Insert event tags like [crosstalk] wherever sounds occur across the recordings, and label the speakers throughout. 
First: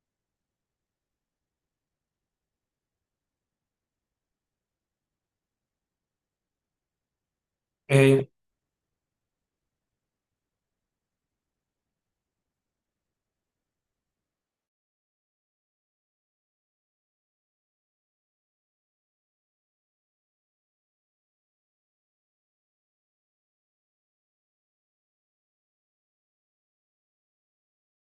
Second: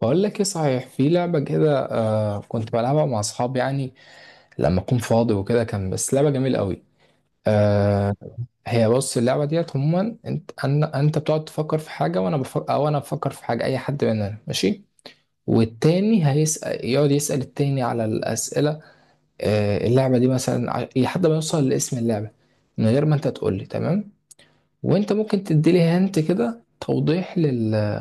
Speaker 1: بقول لك ايه، صحيح في لعبة كده. آه، كنت بلعبها مع اصحابي يعني لما اكون فاضي وكده. كان بس لعبة جميلة قوي. آه.
Speaker 2: إيه،
Speaker 1: هي بص، اللعبة ديت عموما انت بتقعد تفكر في حاجة وانا بفكر، او انا بفكر في حاجة، اي حد مننا ماشي، والتاني هيسأل، يقعد يسأل التاني على الأسئلة. آه، اللعبة دي مثلا لحد ما يوصل لاسم اللعبة، من غير ما انت تقول لي. تمام. وانت ممكن تدي لي هنت كده توضيح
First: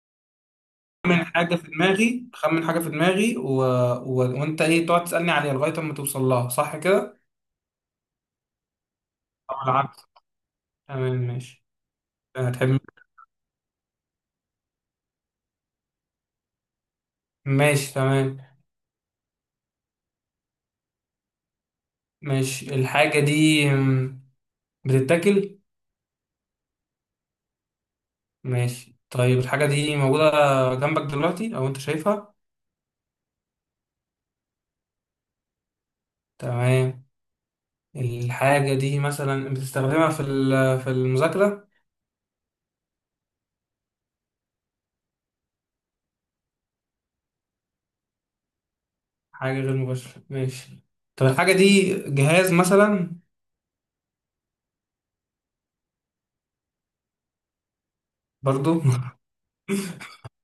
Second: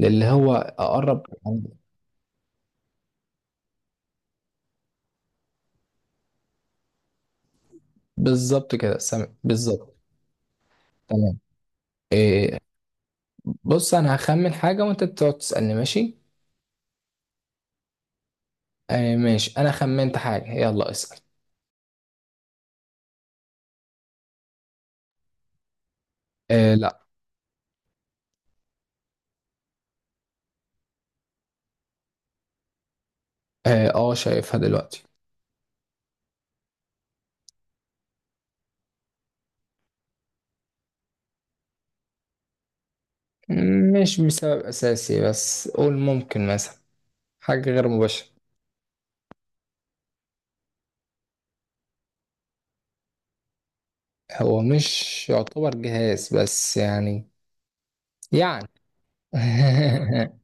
Speaker 1: للي هو اقرب.
Speaker 2: خمن حاجة في دماغي وانت ايه تقعد تسألني عليها لغاية اما توصل لها صح كده؟
Speaker 1: بالظبط كده، سامع،
Speaker 2: او
Speaker 1: بالظبط.
Speaker 2: العكس. تمام
Speaker 1: تمام.
Speaker 2: ماشي. هتحب.
Speaker 1: بص، انا هخمن حاجة وانت بتقعد تسألني، ماشي؟
Speaker 2: ماشي تمام.
Speaker 1: آه ماشي، انا خمنت حاجة، يلا اسأل.
Speaker 2: ماشي، الحاجة دي بتتاكل.
Speaker 1: آه لا.
Speaker 2: ماشي، طيب الحاجة دي موجودة جنبك دلوقتي او انت شايفها؟
Speaker 1: اه آه، شايفها دلوقتي.
Speaker 2: تمام. الحاجة دي مثلا بتستخدمها في المذاكرة.
Speaker 1: مش بسبب اساسي، بس قول ممكن مثلا حاجة غير مباشرة.
Speaker 2: حاجة غير مباشرة، ماشي. طب الحاجة دي جهاز مثلا؟
Speaker 1: هو مش يعتبر جهاز بس يعني، يعني.
Speaker 2: برضو. [laughs]
Speaker 1: [laughs]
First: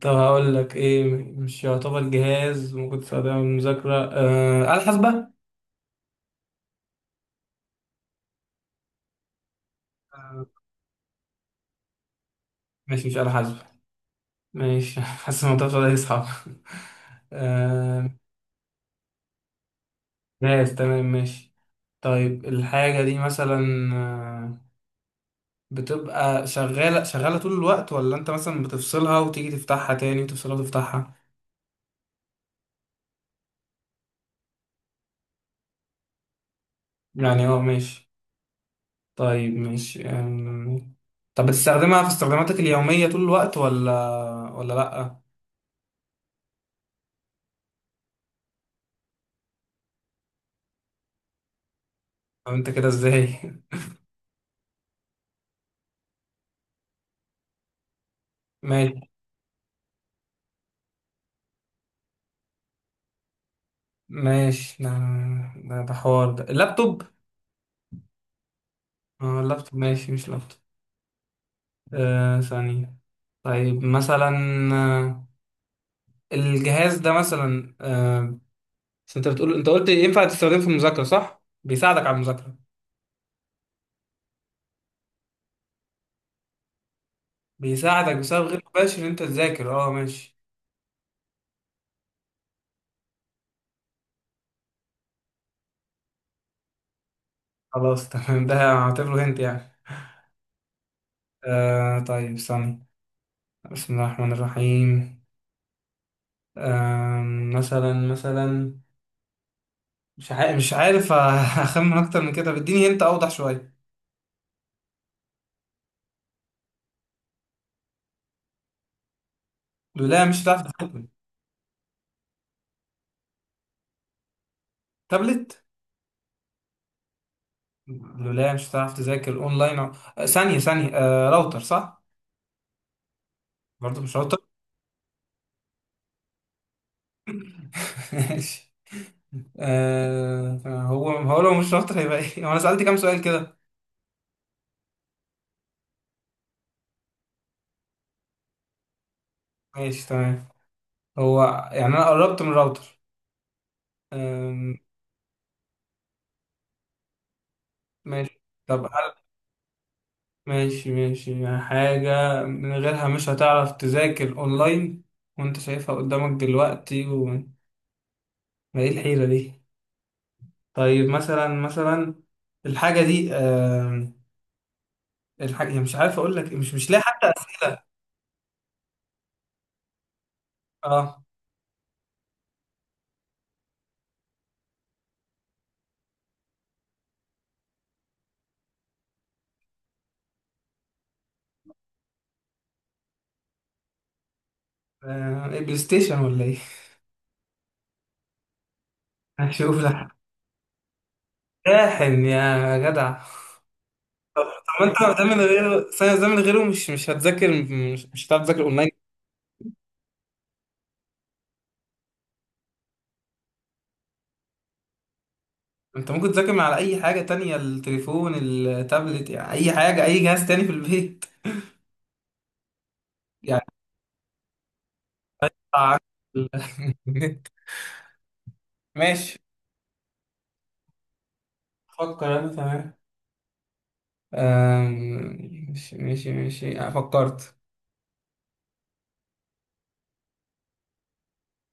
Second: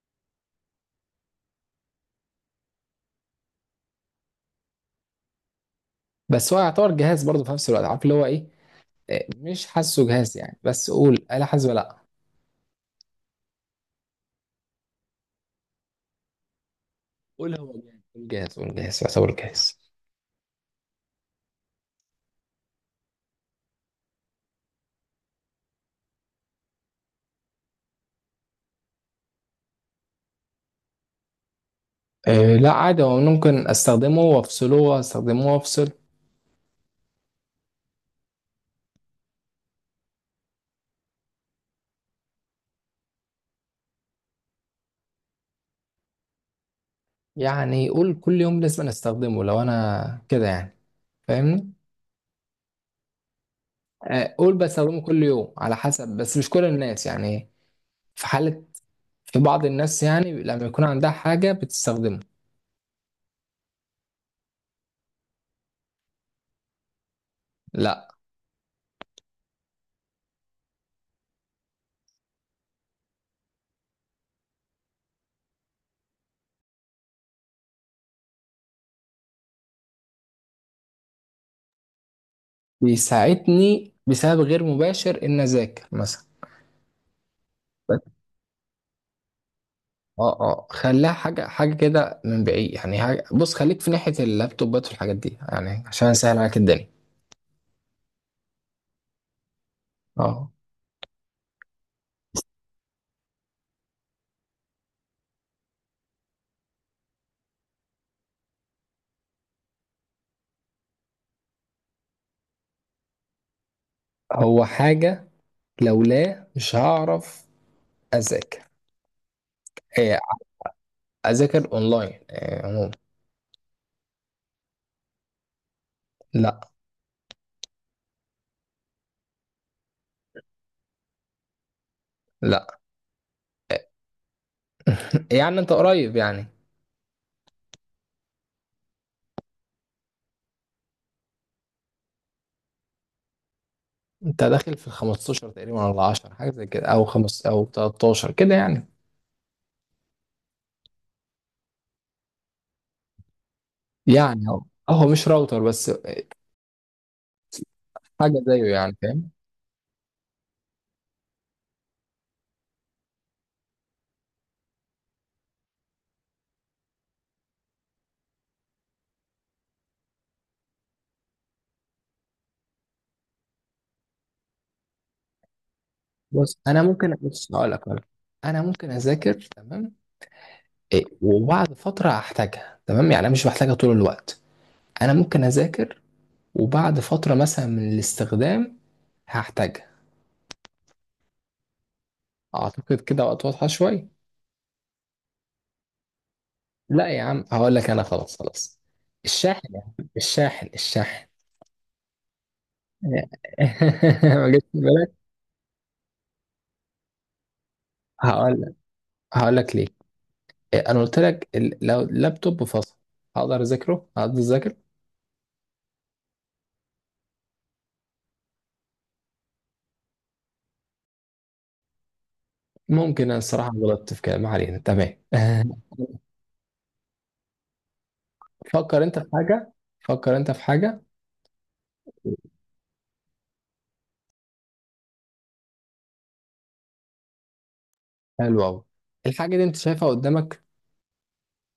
Speaker 2: طب هقول لك ايه، مش يعتبر جهاز ممكن تستخدمه للمذاكرة، آلة حاسبة.
Speaker 1: بس هو يعتبر جهاز برضه في نفس الوقت، عارف اللي هو ايه؟ آه، مش حاسه جهاز
Speaker 2: آه،
Speaker 1: يعني، بس قول آلة حاسبة لا.
Speaker 2: ماشي، مش آلة حاسبة. ماشي [laughs] حاسس الموضوع ده يصعب. [laughs]
Speaker 1: قول هو
Speaker 2: آه.
Speaker 1: جهاز، قول جهاز، قول جهاز يعتبر جهاز.
Speaker 2: جهاز، تمام ماشي. طيب الحاجة دي مثلا، آه، بتبقى شغالة شغالة طول الوقت ولا انت مثلا بتفصلها وتيجي تفتحها تاني وتفصلها وتفتحها؟
Speaker 1: آه لا، عادي، هو ممكن استخدمه وافصله واستخدمه وافصل.
Speaker 2: يعني اه ماشي. طيب ماشي. طب بتستخدمها في استخداماتك اليومية طول الوقت ولا لأ؟
Speaker 1: يعني قول كل يوم لازم أنا استخدمه، لو انا كده يعني، فاهمني؟
Speaker 2: طب انت كده ازاي؟ [laughs]
Speaker 1: آه، قول بستخدمه كل يوم على حسب، بس مش كل الناس يعني، في حالة.
Speaker 2: ماشي.
Speaker 1: في بعض الناس يعني لما يكون عندها حاجة بتستخدمه.
Speaker 2: ماشي، ده ده حوار. ده اللابتوب.
Speaker 1: لا.
Speaker 2: اه، اللابتوب، ماشي، مش لابتوب. آه، ثانية. طيب مثلا، آه، الجهاز ده مثلا. بس انت بتقول، انت قلت ينفع تستخدمه في المذاكرة صح؟ بيساعدك على المذاكرة.
Speaker 1: بيساعدني بسبب غير مباشر ان اذاكر مثلا.
Speaker 2: بيساعدك
Speaker 1: بس.
Speaker 2: بسبب غير مباشر ان انت تذاكر، اه ماشي.
Speaker 1: اه اه، خليها حاجة حاجة كده من بعيد يعني. حاجة، بص، خليك في ناحية اللابتوبات والحاجات دي يعني، عشان اسهل عليك الدنيا.
Speaker 2: خلاص [laughs] تمام، ده هعتبره هنت يعني.
Speaker 1: اه.
Speaker 2: آه، طيب ثانية. بسم الله الرحمن الرحيم. آه، مثلا مثلا، مش عارف مش عارف. [laughs] اخمن اكتر من كده، بديني هنت اوضح شوية.
Speaker 1: هو حاجة لولا مش هعرف اذاكر،
Speaker 2: لا، مش هتعرف.
Speaker 1: اذاكر اونلاين آه، عموما.
Speaker 2: تابلت.
Speaker 1: لا.
Speaker 2: لولا مش هتعرف تذاكر اونلاين آه، ثانية ثانية، راوتر صح؟
Speaker 1: لا.
Speaker 2: برضه مش راوتر.
Speaker 1: [laughs] يعني انت قريب يعني.
Speaker 2: [laughs] ماشي. آه، هو لو مش راوتر هيبقى ايه؟ هو انا سألت كام سؤال كده؟
Speaker 1: انت داخل في ال 15 تقريبا، ولا 10، حاجه زي كده، او خمس او 13 كده يعني.
Speaker 2: ماشي تمام. هو يعني انا قربت من الراوتر.
Speaker 1: يعني هو،
Speaker 2: آم،
Speaker 1: مش راوتر بس، حاجه
Speaker 2: ماشي.
Speaker 1: زيه
Speaker 2: طب
Speaker 1: يعني،
Speaker 2: هل،
Speaker 1: فاهم؟
Speaker 2: ماشي ماشي، يعني حاجة من غيرها مش هتعرف تذاكر اونلاين وانت شايفها قدامك دلوقتي و... ما ايه الحيرة دي؟ طيب مثلا مثلا، الحاجة دي، الحاجة هي، مش عارف اقول لك،
Speaker 1: بص
Speaker 2: مش
Speaker 1: انا
Speaker 2: مش لاقي
Speaker 1: ممكن،
Speaker 2: حتى
Speaker 1: بص هقول لك. انا ممكن اذاكر، تمام؟
Speaker 2: اه.
Speaker 1: إيه، وبعد فتره احتاجها، تمام؟ يعني انا مش بحتاجها طول الوقت، انا ممكن اذاكر، وبعد فتره مثلا من الاستخدام هحتاجها. اعتقد كده وقت واضحه شويه.
Speaker 2: آه، إيه، بلاي ستيشن ولا ايه؟
Speaker 1: لا يا عم، هقول لك، انا خلاص، خلاص.
Speaker 2: [laughs]
Speaker 1: الشاحن
Speaker 2: هشوف
Speaker 1: يا عم،
Speaker 2: لك.
Speaker 1: الشاحن، الشاحن.
Speaker 2: شاحن يا
Speaker 1: [laughs]
Speaker 2: جدع.
Speaker 1: ما
Speaker 2: طب
Speaker 1: جتش في
Speaker 2: ما
Speaker 1: بالك.
Speaker 2: انت ده من غيره، ثانية، ده من غيره مش مش هتذاكر، مش هتعرف
Speaker 1: هقول
Speaker 2: تذاكر
Speaker 1: لك،
Speaker 2: اونلاين.
Speaker 1: هقول لك ليه. انا قلت لك لو اللابتوب فصل هقدر اذاكره، هقدر اذاكر.
Speaker 2: انت ممكن تذاكر من على اي حاجة تانية، التليفون، التابلت، يعني اي حاجة، اي جهاز تاني في البيت.
Speaker 1: ممكن انا
Speaker 2: [laughs] يعني
Speaker 1: الصراحه غلطت في كلام، ما علينا، تمام. [laughs]
Speaker 2: طبعاً النت. [laughs]
Speaker 1: فكر انت في
Speaker 2: ماشي،
Speaker 1: حاجه، فكر انت في حاجه.
Speaker 2: فكر انا تمام. ماشي ماشي ماشي، فكرت.
Speaker 1: حلوه قوي. الحاجه دي انت شايفها قدامك؟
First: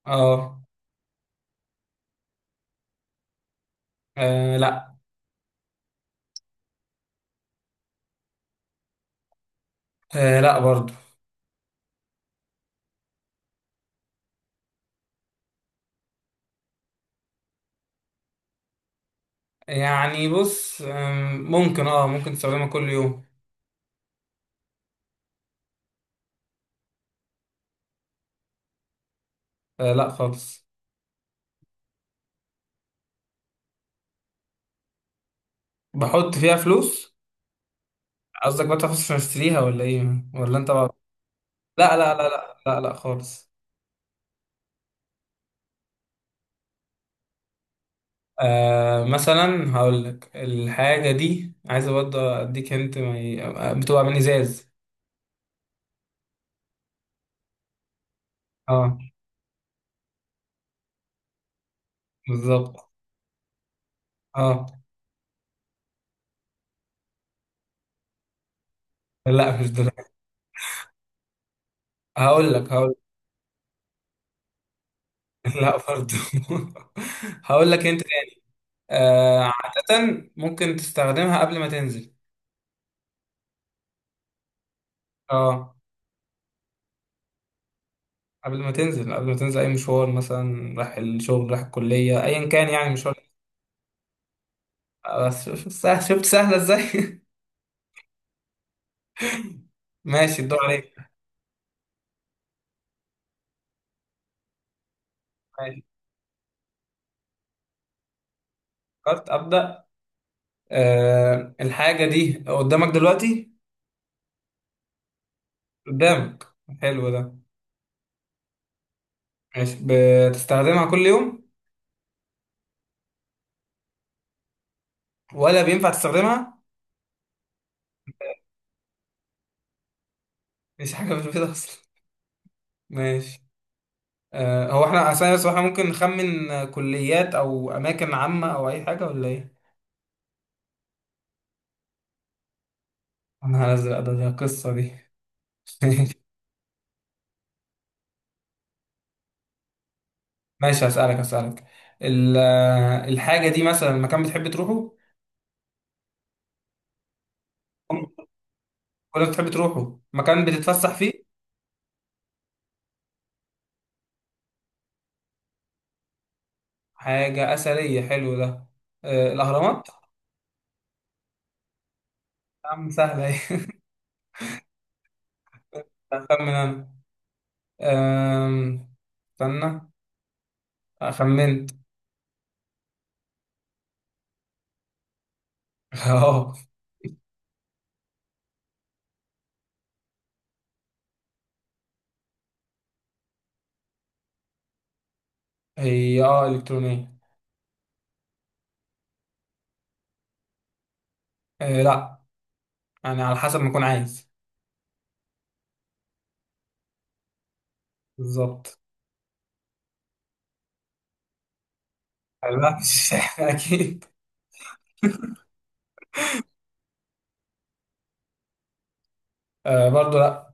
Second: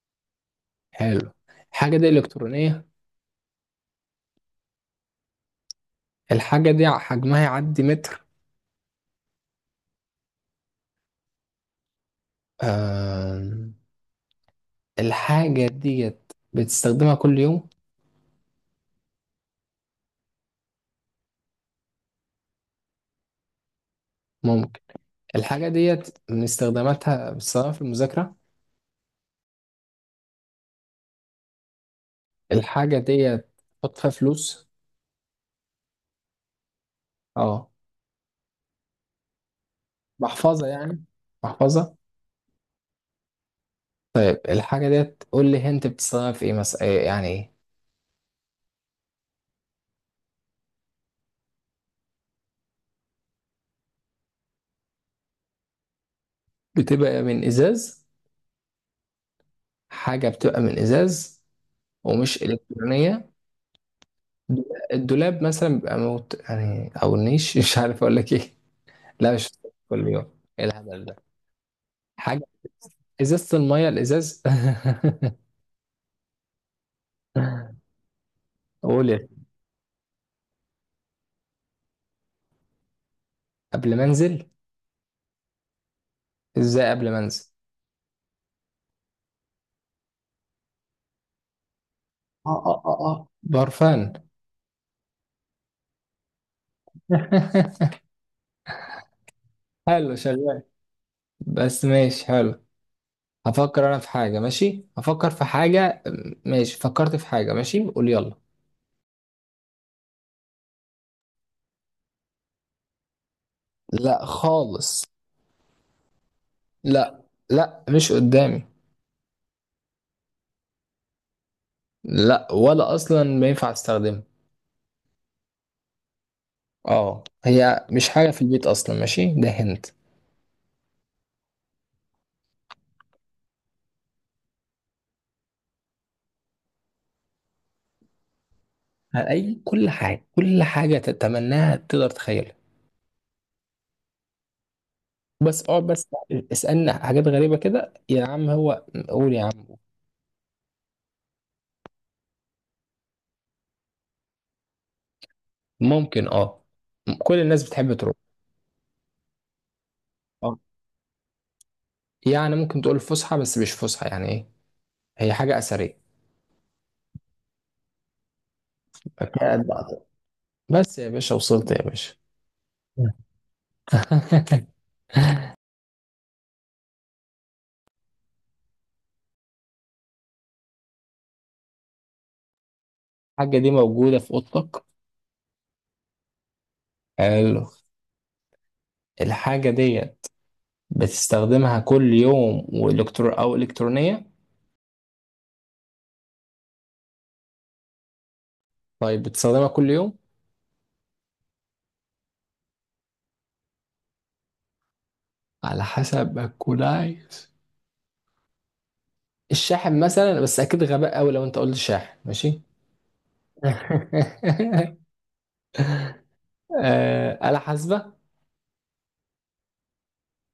Speaker 2: اه،
Speaker 1: حلو. الحاجه دي الكترونيه؟
Speaker 2: آه، لا.
Speaker 1: الحاجه دي حجمها يعدي متر؟
Speaker 2: آه، لا برضه.
Speaker 1: آم، الحاجه ديت بتستخدمها كل يوم؟
Speaker 2: يعني بص، ممكن، اه ممكن تستخدمها كل يوم.
Speaker 1: الحاجة ديت من استخداماتها بستخدمها في المذاكرة؟
Speaker 2: آه، لا خالص.
Speaker 1: الحاجة ديت بحط فيها فلوس؟
Speaker 2: بحط فيها فلوس.
Speaker 1: اه،
Speaker 2: قصدك بقى فلوس عشان اشتريها ولا ايه، ولا
Speaker 1: محفظة
Speaker 2: انت بقى؟
Speaker 1: يعني، محفظة.
Speaker 2: لا لا لا لا لا لا خالص.
Speaker 1: طيب الحاجة ديت قول لي انت بتستخدمها في ايه مثلا، إيه يعني، ايه؟
Speaker 2: آه مثلا، هقول لك الحاجة دي، عايز برضه اديك انت ما ي... بتبقى من ازاز.
Speaker 1: بتبقى من ازاز؟
Speaker 2: اه،
Speaker 1: حاجة بتبقى من ازاز ومش
Speaker 2: بالظبط
Speaker 1: الكترونية.
Speaker 2: اه.
Speaker 1: الدولاب مثلا بيبقى موت يعني، او النيش. [laughs] مش عارف اقول لك ايه. لا مش
Speaker 2: لا، مش
Speaker 1: كل
Speaker 2: دلوقتي.
Speaker 1: يوم، ايه الهبل ده. حاجة،
Speaker 2: هقول لك.
Speaker 1: ازازة المية، الازاز. [laughs]
Speaker 2: [laughs] لا برضه. [laughs] هقول لك انت تاني.
Speaker 1: قول سيدي.
Speaker 2: آه، عادة ممكن تستخدمها قبل ما تنزل.
Speaker 1: قبل ما انزل؟
Speaker 2: اه،
Speaker 1: ازاي قبل ما انزل؟
Speaker 2: قبل ما تنزل، قبل ما تنزل أي مشوار مثلا، رايح الشغل، رايح الكلية، أيا
Speaker 1: اه
Speaker 2: كان
Speaker 1: اه
Speaker 2: يعني
Speaker 1: اه اه
Speaker 2: مشوار.
Speaker 1: برفان.
Speaker 2: بس شفت سهلة إزاي؟
Speaker 1: [laughs]
Speaker 2: [laughs]
Speaker 1: حلو،
Speaker 2: ماشي،
Speaker 1: شغال.
Speaker 2: الدور عليك.
Speaker 1: بس ماشي، حلو. هفكر انا في حاجة، ماشي هفكر في
Speaker 2: ماشي،
Speaker 1: حاجة. ماشي، فكرت في حاجة، ماشي قول، يلا.
Speaker 2: فكرت، أبدأ. أه، الحاجة دي قدامك دلوقتي؟
Speaker 1: لا خالص.
Speaker 2: قدامك. حلو
Speaker 1: لا.
Speaker 2: ده.
Speaker 1: لا، مش قدامي.
Speaker 2: ماشي. بتستخدمها كل يوم
Speaker 1: لا، ولا اصلا ما ينفع استخدمها.
Speaker 2: ولا بينفع تستخدمها؟
Speaker 1: اه، هي مش حاجة في البيت اصلا، ماشي، ده هنت.
Speaker 2: مش حاجة في البيت أصلا. ماشي. أه، هو احنا أصلا، بس احنا ممكن نخمن، آه، كليات أو أماكن عامة أو أي حاجة ولا إيه؟
Speaker 1: اي، كل حاجة، كل حاجة تتمناها تقدر تخيلها.
Speaker 2: أنا هنزل أدب القصة دي.
Speaker 1: بس اقعد بس.
Speaker 2: [laughs]
Speaker 1: اسألنا حاجات غريبة كده يا عم، هو قول يا عم.
Speaker 2: ماشي، هسألك. ال- الحاجة دي مثلا مكان بتحب تروحه،
Speaker 1: ممكن، اه، كل الناس بتحب تروح.
Speaker 2: ولا بتحب تروحه مكان
Speaker 1: اه
Speaker 2: بتتفسح فيه؟
Speaker 1: يعني ممكن تقول فسحة، بس مش فسحة يعني، ايه. هي حاجة أثرية.
Speaker 2: حاجة أثرية، حلو ده. آه،
Speaker 1: قاعد
Speaker 2: الأهرامات.
Speaker 1: بقى. بس يا باشا، وصلت يا باشا.
Speaker 2: يا عم سهلة ايه.
Speaker 1: [laughs]
Speaker 2: [laughs] أخمن أنا. آم، استنى، خمنت.
Speaker 1: الحاجة دي موجودة في أوضتك؟
Speaker 2: [laughs] اه.
Speaker 1: حلو. الحاجة دي بتستخدمها كل يوم وإلكترو أو إلكترونية؟
Speaker 2: هي اه إلكترونية.
Speaker 1: طيب بتستخدمها كل يوم؟
Speaker 2: آه، لا. يعني على حسب ما أكون عايز.
Speaker 1: على حسب ما تكون عايز.
Speaker 2: بالظبط.
Speaker 1: الشاحن مثلا، بس أكيد غباء أوي لو أنت قلت شاحن، ماشي.
Speaker 2: لا، مش [laughs] أكيد.
Speaker 1: [laughs] آه، آلة حاسبة.
Speaker 2: آه، برضو لا.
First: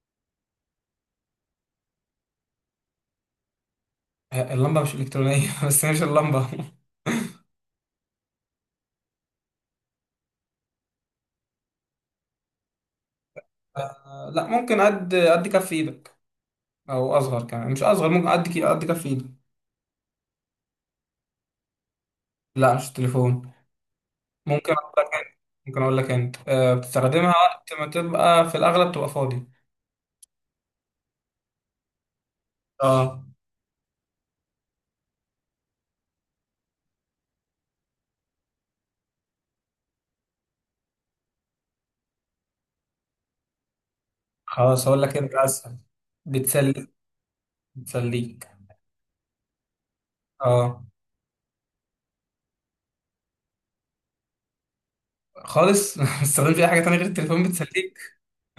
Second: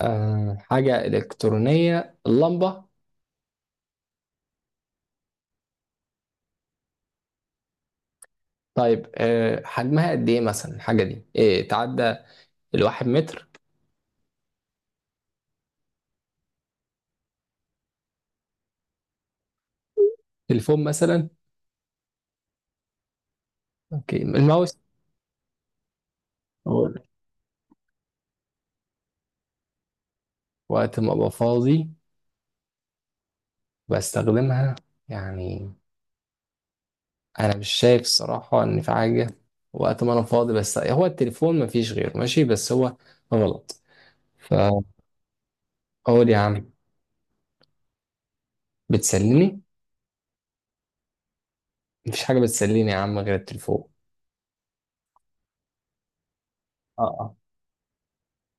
Speaker 1: آه، حاجة إلكترونية، اللمبة.
Speaker 2: آه، اللمبة مش إلكترونية. [laughs] بس هي مش اللمبة.
Speaker 1: طيب آه، حجمها قد إيه مثلا الحاجة دي؟ إيه، تعدى الواحد متر؟
Speaker 2: [laughs] آه، لا، ممكن قد كف إيدك، او اصغر كمان. مش اصغر، ممكن قد قد كف ايدي.
Speaker 1: تليفون مثلا؟
Speaker 2: لا، مش التليفون.
Speaker 1: أوكي،
Speaker 2: ممكن
Speaker 1: الماوس.
Speaker 2: اقول لك انت ممكن اقول لك انت
Speaker 1: أقول
Speaker 2: بتستخدمها وقت ما تبقى في الاغلب تبقى فاضي.
Speaker 1: وقت ما أبقى فاضي
Speaker 2: اه.
Speaker 1: بستخدمها يعني، أنا مش شايف الصراحة إن في حاجة وقت ما أنا فاضي بس هو التليفون، مفيش غيره، ماشي، بس هو غلط فأقول.
Speaker 2: خلاص، اقول لك انت اسهل،
Speaker 1: يا عم،
Speaker 2: بتسليك بتسليك.
Speaker 1: بتسليني؟
Speaker 2: اه.
Speaker 1: مفيش حاجة بتسليني يا عم غير التليفون.
Speaker 2: خالص. [laughs] ما بتستخدمش اي حاجه تانية غير
Speaker 1: اه.
Speaker 2: التليفون بتسليك.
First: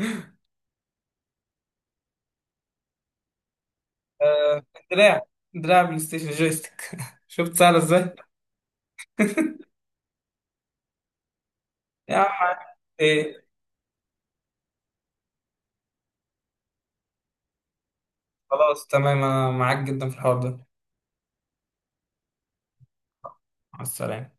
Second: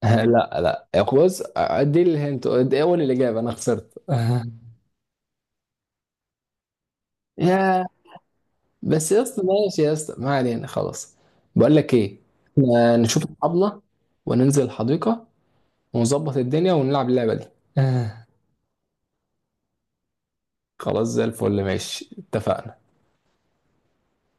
Speaker 1: [laughs] لا، لا بص، دي الهنت، دي اول الاجابه، انا خسرت.
Speaker 2: أه، دراع. دراع بلاي ستيشن، جويستيك. [laughs]
Speaker 1: [laughs]
Speaker 2: شفت سهله
Speaker 1: يا،
Speaker 2: ازاي؟
Speaker 1: بس يا اسطى، ماشي يا اسطى، ما علينا خلاص. بقول لك
Speaker 2: يا
Speaker 1: ايه،
Speaker 2: عم
Speaker 1: إحنا نشوف
Speaker 2: ايه،
Speaker 1: الطبله وننزل الحديقه ونظبط الدنيا ونلعب اللعبه دي. [laughs]
Speaker 2: خلاص تمام، انا معاك جدا في الحوار ده.
Speaker 1: خلاص، زي الفل، ماشي، اتفقنا.
Speaker 2: مع السلامه.